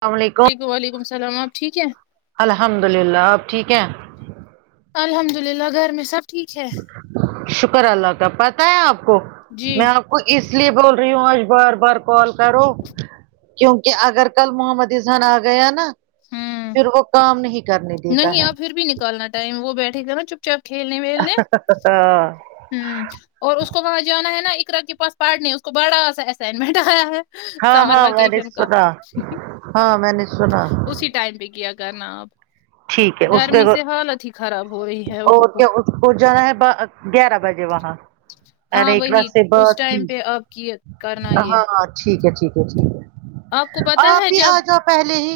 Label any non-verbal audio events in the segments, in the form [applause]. السلام علیکم وعلیکم وعلیکم السلام آپ ٹھیک ہے الحمد للہ آپ ٹھیک ہیں الحمد للہ گھر میں سب ٹھیک ہے شکر اللہ کا پتہ ہے آپ کو جی میں آپ کو اس لیے بول رہی ہوں آج بار بار کال کرو کیونکہ اگر کل محمد اذہان آ گیا نا ہوں پھر وہ کام نہیں کرنے دیتا نہیں ہے آپ پھر بھی نکالنا ٹائم وہ بیٹھے گ نا چپ چاپ کھیلنے ویلنے ہوں اور اس کو وہاں جانا ہے نا اقرا کے پاس پارڑ نہیں اس کو بڑا سا اسائنمنٹ آیا ہے ہاں سمر ہاں میں نے وکیشن کا سنا ہاں میں اسی ٹائم پہ کیا کرنا اب ٹھیک ہے اس پہ گرمی سے حالت ہی خراب ہو رہی ہے ہو اور ہو کیا اس کو جانا ہے گیارہ بجے وہاں ارے ہاں ایک وار وہی سے اس بات کی ٹائم پہ آپ کی کرنا یہ ہاں ٹھیک ہے ٹھیک ہے ٹھیک ہے آپ کو پتا آپ ہے ہی آ جب جاؤ پہلے ہی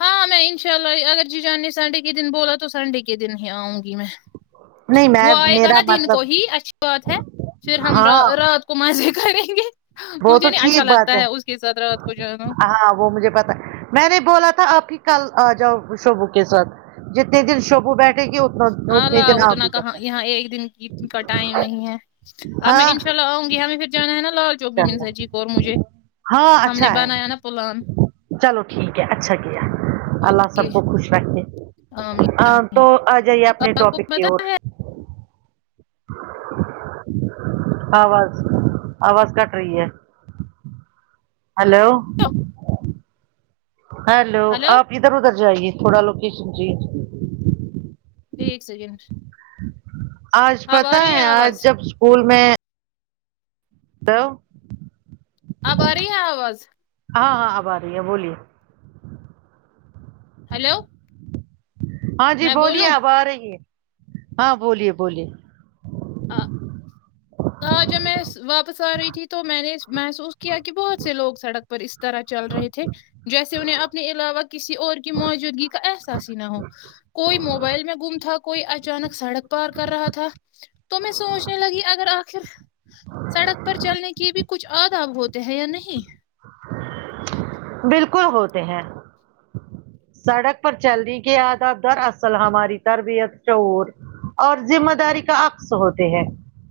ہاں میں ان شاء اللہ اگر جی جان نے سنڈے کے دن بولا تو سنڈے کے دن ہی آؤں گی میں نہیں وہ میں آئے گا میرا نا دن کو مطلب ہی اچھی بات ہے پھر ہم ہاں رات کو مزے کریں گے وہ مجھے تو نہیں اچھا ٹھیک بات لگتا ہے اس کے ساتھ رات کو جانا ہاں وہ مجھے پتا میں نے بولا تھا آپ ہی کل آ جاؤ شوبو کے ساتھ جتنے دن سبو بیٹے گی انے اعلیٰ دن اتنا کہاں کرنا یہاں ایک دن کی کا ٹائم نہیں ہے اب میں ان شاء ہاں اللہ آؤں گی ہم پھر جو ہے نا نا جو بھی من چلو س جی کو اور مجھے ہاں ہم نے اچھا ہے بنایا نا پلان چلو ٹھیک ہے اچھا کیا اللہ اوکے سب کو خوش آمین تو آمین آ جائیے اپنے آپ کو ٹاپک کی پتا اور آواز آواز کٹ رہی ہے ہلو ہیلو ہلو آپ ادھر ادھر جائیے تھوڑا لوکیشن چینج ایک ایک سیکنڈ آج اب پت آ رہی ہے آج آواز جب اسکول میں تو آب آرہی آواز ہاں ہاں اب آ رہی ہے بولیے ہلو ہاں جی بولیے اب آ رہی ہے ہاں بولیے بولیے ا جب میں واپس آ رہی تھی تو میں نے محسوس کیا کہ بہت سے لوگ سڑک اس طرح چل رہے تھے جیسے انہیں اپنے علاوہ کسی اور کی موجودگی کا احساس ہی نہ ہو کوئی موبائل میں گم تھا کوئی اچانک سڑک پار کر رہا تھا تو میں سوچنے لگی اگر آخر سڑک پر چلنے کے بھی کچھ آد آاب ہوتے ہیں یا نہیں بالکل ہوتے ہیں سڑک پر چلنی کیا یادب در اصل ہماری تربیت چور اور ذمہ داری کا عکس ہوتے ہیں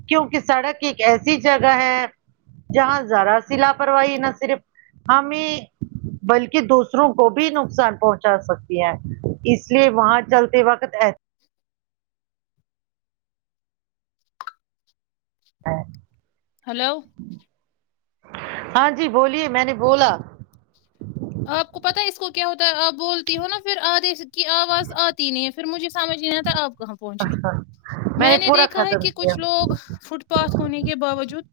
کیونکہ سڑک ایک ایسی جگہ ہے جہاں ذرا سی لاپرواہی نہ صرف ہمیں [inaudible] بلکہ دوسروں کو بھی نقصان پہنچا سکتی ہے اس لیے وہاں چلتے وقت ای ہاں ہلو ہاں جی بولیے میں نے بولا آپ کو پتاہ ہے اس کو کیا ہوتا ہے آپ بولتی ہو نا پھر آدے کی آواز آتی نہیں ھر مجھے سمجھ نہیں آتا آپ کہاں پہنچی میں نے پورا دیکھا ہے کہ ختم کیا کچھ لوگ فٹ پااس ہونے کے باوجود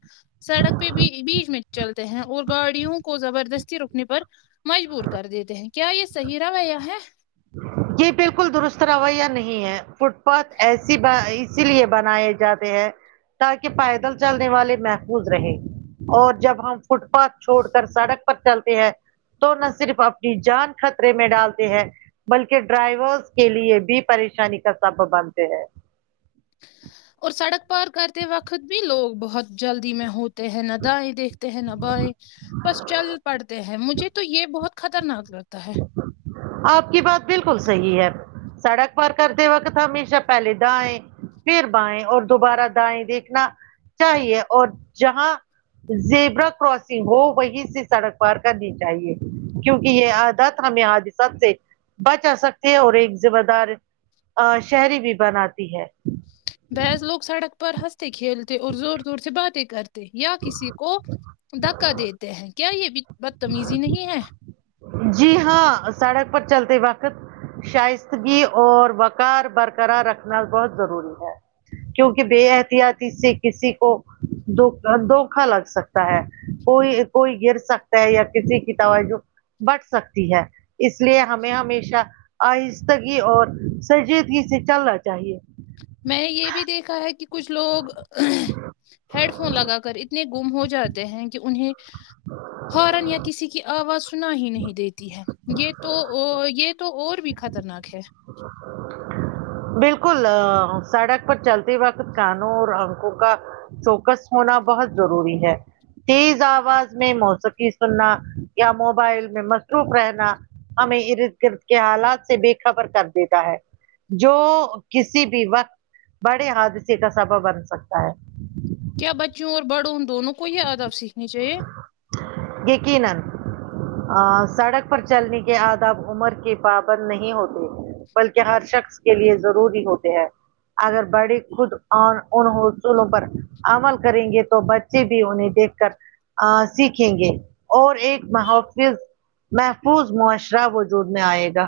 سڑک پہ بھی بیچ میں چلتے ہیں اور گاڑیوں کو زبردستی روکنے پر مجبور کر دیتے ہیں کیا یہ صحیح رویہ ہے یہ بالکل درست رویہ نہیں ہے فٹ پاتھ ایسی اسی لیے بنائے جاتے ہیں تاکہ پیدل چلنے والے محفوظ رہے اور جب ہم فٹ پاتھ چھوڑ کر سڑک پر چلتے ہیں تو نہ صرف اپنی جان خطرے میں ڈالتے ہیں بلکہ ڈرائیورس کے لیے بھی پریشانی کا سبب بنتے ہیں اور سڑک پار کرتے وقت بھی لوگ بہت جلدی میں ہو ہیں نہ دائیں دیکھتے ہیں نہ بائیں بس چل پڑتے ہیں مجھے تو یہ بہت خطرناک لگتا ہے آپ کی بات بالکل صحیح ہے سڑک پر کرتے وقت ہمیشہ پہل داںیں پھر بائیں اور دوبارہ دائیں دیکھنا چاہیے اور جہاں زیبرا کراسنگ ہو وہی سے سڑک پار کرنی چاہیے کیونکہ یہ آج ہمیں حادثت سے بچا سکتے ہیں اور ایک ذمہ دار شہری بھی بناتی ہے بحض لوگ سڑک پر ہنستے کھیلتے اور زور زور سے باتیں کرتے یا کسی کو دھکا دیتے ہیں کیا یہ بھی بدتمیزی نہیں ہے جی ہاں سڑک پر چلتے وقت شائستگی اور وقار برقرار رکھنا بہت ضروری ہے کیونکہ بے احتیاطی سے کسی کو د دھوکا لگ سکتا ہے کوئی کوئی گر سکتا ہے یا کسی کی توج بٹھ سکتی ہے اس لیے ہمیں ہمیشہ آہستگی اور سجیدگی سے چلنا چاہیے میں نے یہ بھی دیکھا ہے کہ کچھ لوگ ہیڈ فون لگا کر اتنے گم ہو جاتے ہیں کہ انہیں ہارن یا کسی کی آواز انا ہی نہیں دیتی ہے یہ تو یہ تو اور بھی خطرناک ہے ج [inaudible] بالکل سڑک پر چلتے وقت کانوں اور انکوں کا چوکس ہونا بہت ضروری ہے تیز آواز میں موسیقی سننا یا موبائل میں مصروف رہنا ہمیں ارد گرد کے حالات سے بے خبر کر دیتا ہے جو کسی بھی وقت بڑے حادثے کا سبب بن سکتا ہے کیا بچیوں اور بڑوں ان دونوں کو یہ آداب سیکھنے چاہیے یقین سڑک پر چلنے کے آداب عمر کے پابند نہیں ہوتے بلکہ ہر شخص کے لیے ضروری ہوتے ہیں اگر بڑی خود ان حصولوں پر عمل کریں گے تو بچے سے بھی انہیں دیکھ کر سیکھ کھیں گے اور ایک محفظ محفوظ معاشرہ وجود میں آئے گا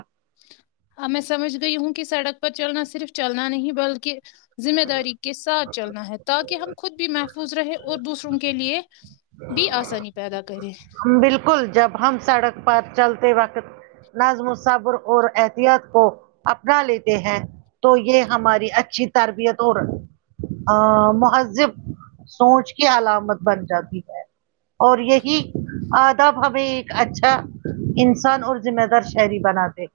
ہاں میں سمجھ گئی ہوں کہ سڑک پر چلنا صرف چلنا نہیں بلکہ ذمہ داری کے ساتھ چلنا ہے تاکہ ہم خود بھی محفوظ رہے اور دوسروں کے لیے بھی آسانی پیدا کرے بالکل جب ہم سڑک پر چلتے وقت نظم و صبر اور احتیاط کو اپنا لیتے ہیں تو یہ ہماری اچھی تربیت اور آ مہذب سوچ کی علامت بن جاتی ہے اور یہ کہ آداب ہمیں ایک اچھا انسان اور ذمہ دار شہری بناتے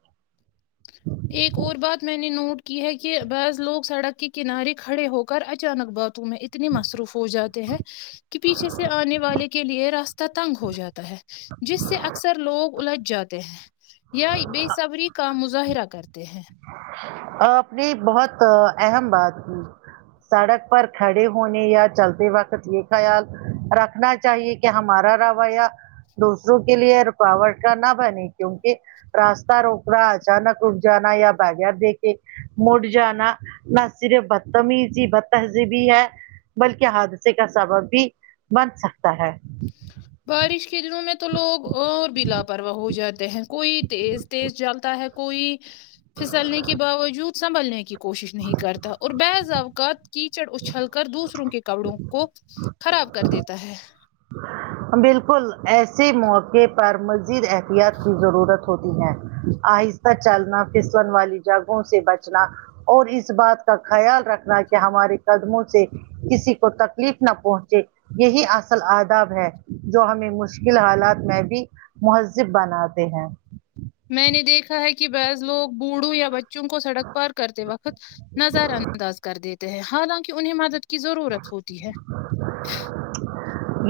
ایک اور بات میں نے نوٹ کی ہے کہ بعض لوگ سڑک کے کنارے کھڑے ہو کر اچانک باتوں میں اتنے مصروف ہو جاتے ہیں کہ پیچھے سے آنے والے کے لیے راستہ تنگ ہو جاتا ہے جس سے اکثر لوگ الجھ جاتے ہیں یا بےصبری کا مظاہرہ کرتے ہیں اپنی بہت اہم بات تھی سڑک پر کھڑے ہونے یا چلتے وقت یہ خیال رکھنا چاہیے کہ کہ ہمارا رویہ دوسروں کے لیے رکاوٹ کا نہ بنے کیونکہ راستہ روکنا اچانک رک جانا یا آ گیا دیک کے مڑ جانا نہ صرف بتمی ہی س بت سے بھی ہے بلکہ حادثے کا سبب بھی بن سکتا ہے بارش کے دنوں میں تو لوگ اور بھی لاپرواہ ہو جاتے ہیں کوئی تیز تیز جلتا ہے کوئی پھسلنے کے باوجود سنبھلنے کی کوشش نہیں کرتا اور بعض اوقات کیچڑ اچھل کر دوسروں کے کپڑوں کو خراب کر دیتا ہے بالکل ایسے موقع پر مزید احتیاط کی ضرورت ہوتی ہے آہستہ چلنا پسن والی جگہوں سے بچنا اور اس بات کا خیال رکھنا کہ ہمارے قدموں سے کسی کو تکلیف نہ پہنچے یہی اصل آداب ہے جو ہمیں مشکل حالات میں بھی مہذب بناتے ہیں میں نے دیکھا ہے کہ بعض لوگ بوڑھو یا بچوں کو سڑک پار کرتے وقت نظر انداز کر دیتے ہیں حالانکہ انہیں مدد کی ضرورت ہوتی ہے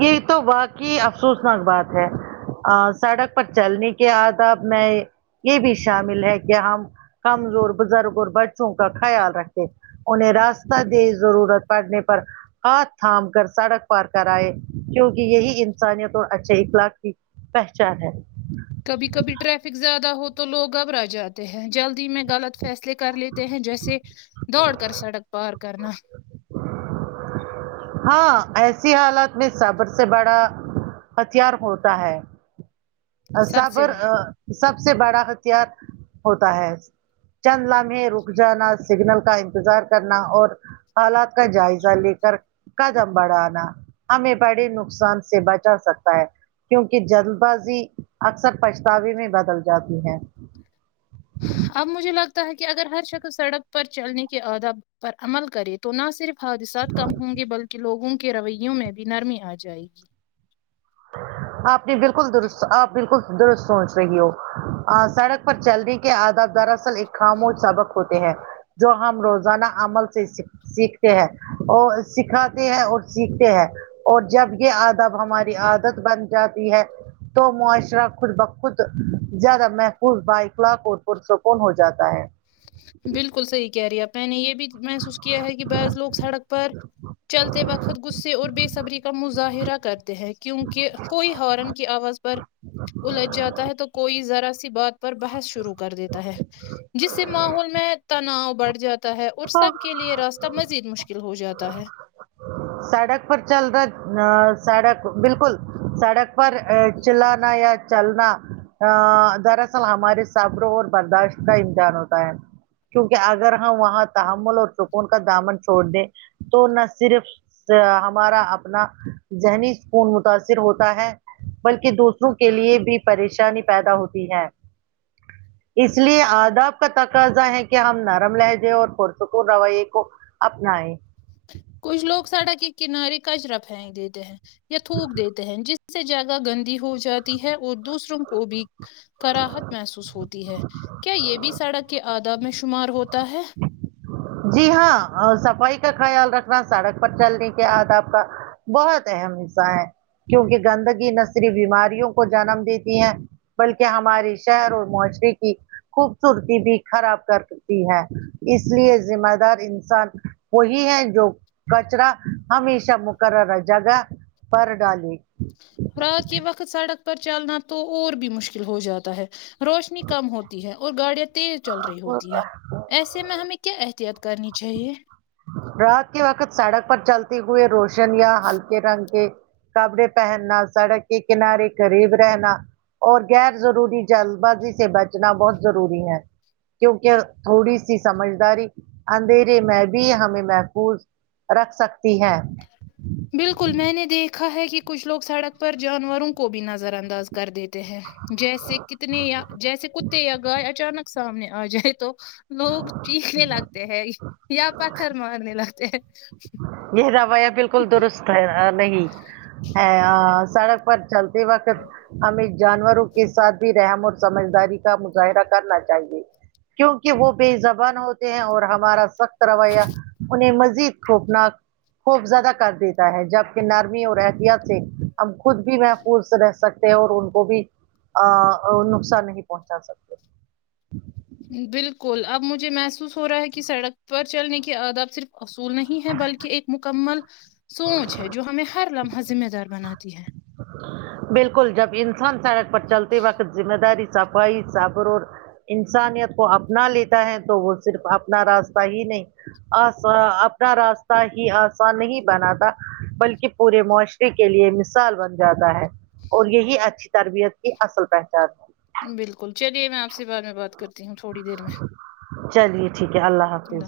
یہ تو واقعی افسوسناک بات ہے ا سڑک پر چلنے کے آداب میں یہ بھی شامل ہے کہ ہم کمزور بزرگ اور بچوں کا خیال رکھے انہیں راستہ دے ضرورت پڑنے پر ہاتھ تھام کر سڑک پار کر آائے کیوںکہ یہی انسانیت اور اچھے اخلاق کی پہچان ہے کبھی کبھی ٹریفک زیادہ ہو تو لوگ گبرا جاتے ہیں جلدی میں غلط فیصلے کر لیتے ہیں جیسے دوڑ کر سڑک پار کرنا ہاں ایسی حالت میں سبر سے بڑا ہتھیار ہوتا ہے سب سے صابر بڑا سب سے بڑا ہتھیار ہوتا ہے چند لامے رک جانا سگنل کا انتظار کرنا اور حالات کا جائزہ لے کر قدم بڑھانا ہمیں بڑے نقصان سے بچا سکتا ہے کیونکہ جلد بازی اکثر پچھتاوے میں بدل جاتی ہے اب مجھے لگتا ہے کہ اگر ہر شخص سڑک پر چلنے کے اداب پر عمل کرے تو نہ صرف حادثات کم ہوں گے بلکہ لوگوں کے رویوں میں بھی نرمی آ جائے گی آپ نے بالکل درست آپ بالکل درست سوچ رہی ہو سڑک پر چلنے کے آداب دراصل ایک خاموش سبق ہوتے ہیں جو ہم روزانہ عمل سے سھ سیکھتے ہیں اور سکھاتے ہیں اور سیکھتے ہیں اور جب یہ ادب ہماری عادت بن جاتی ہے تو معاشرہ خود بخخود زیادہ محفوظ بائخلاق اور پرسکون ہو جاتا ہے بالکل صحیح کہہ رہی ہیں آپ میں نے یہ بھی محسوس کیا ہے کہ بز لوگ سڑک پر چلتے وقت گس اور بےصبری کا مظاہرہ کرتے ہیں کیونک کوئی ہارن کی آواز پر الجھ جاتا ہے تو کوئی ذرا سی بات پر بحث شروع کر دیتا ہے جس اس سے ماحول میں تناؤ بڑھ جاتا ہے اور سب کے لیے راستہ مزید مشکل ہو جاتا ہے سڑک پر چل رہا سڑک بالکل سڑک پر چلانا یا چلنا ا دراصل ہمارے صبر اور برداشت کا امتحان ہوتا ہے کیونکہ اگر ہم وہاں تحمل اور سکون کا دامن چھوڑ دیں تو نہ صرف ہمارا اپنا ذہنی سکون متاثر ہوتا ہے بلکہ دوسروں کے لیے بھی پریشانی پیدا ہوتی ہے [inaudible] اس لیے آداب کا تقاضا ہے کہ ہم نرم لہجے اور پرتک رویے کو اپنیں کچھ لوگ سڑا کے کنارے کچرا پھیک دیتے ہیں یا تھوک دیتے ہیں جس سے جیاگہ گندی ہو جاتی ہے اور دوسروں کو بھی کراہت محسوس ہوتی ہے کیا یہ بھی سڑک کے آداب میں شمار ہوتا ہے جی ہاں صفائی کا خیال رکھنا سڑک پر چلنے کے آد آپ کا بہت اہم حصہ ہے کیونکہ گندگی نہ صریف بیماریوں کو جنم دیتی ہے بلکہ ہماراری شہر اور معاشرے کی خوبصورتی بھی خراب کرتی ہے اس لیے ذمہ دار انسان وہی ہے جو کچرا ہمیش مقرر جگ پر ڈال رات کے وقت سڑک پر چلنا تو اور بھی مشکل ہو جاتا ہے روشنی کم ہوتی ہے اور گاڑیاں تیز چل رہی ہوتی ہے ایسے میں ہمیں کیا احتت کرنی چاہیے رات کے وقت سڑک پر چلتے ہوئے روشن یا ہلکے رنگ کے کپڑے پہننا سڑک کی کنارے قریب رہنا اور غیر ضروری جلد بازی سے بچنا بہت ضروری ہے کیونکہ تھوڑی سی سمجھداری اندھیرے میں بھی ہمیں محفوظ رکھ سکتی ہے بالکل میں نے دیکھا ہے کہ کچھ لوگ سڑک پر جانوروں کو بھی نظر انداز کر دیتے ہیں جیسے کتنے یا جیسے کتے یا گائے اچانک سامنے آ جائے تو لوگ چیخنے لگتے ہیں یا پتھر مارنے لگتے ہیں یہ روھیا بالکل درست نہیں ا سڑک پر چلتے وقت ہمیں جانوروں کے ساتھ بھی رحم اور سمجداری کا مظاہرہ کرنا چاہیے کیونکہ وہ بے زبان ہوتے ہیں اور ہمارا سخت رویہ انہیں مزید خوفناک خوف زیادہ کر دیتا ہے جبک نرمی اور احتیات سے ہم خود بھی محفوظ رہ سکتے اور ان کو بھی نقصان نہیں پہنچا سکتے بالکل اب مجھے محسوس ہو رہا ہے کہ سڑک پر چلنے کے آد آپ صرف اصول نہیں ہے بلکہ ایک مکمل سوچ ہے جو ہمیں ہر لمحہ ذمہ دار بناتی ہے بالکل جب انسان سڑک پر چلتے وقت ذمہ داری صفائی صبر انسانیت کو اپنا لیتا ہے تو وہ صرف اپنا راستہ ہی نہیں آسان اپنا راستہ ہی آسان نہیں بنا تھا بلکہ پورے معاشرے کے لیے مثال بن جاتا ہے اور یہی اچھی تربیت کی اصل پہچان ہے بالکل چلیے میں آپ سے بعد میں بات کرتی ہوں تھوڑی دیر میں چلیے ٹھیک ہے اللہ حافظ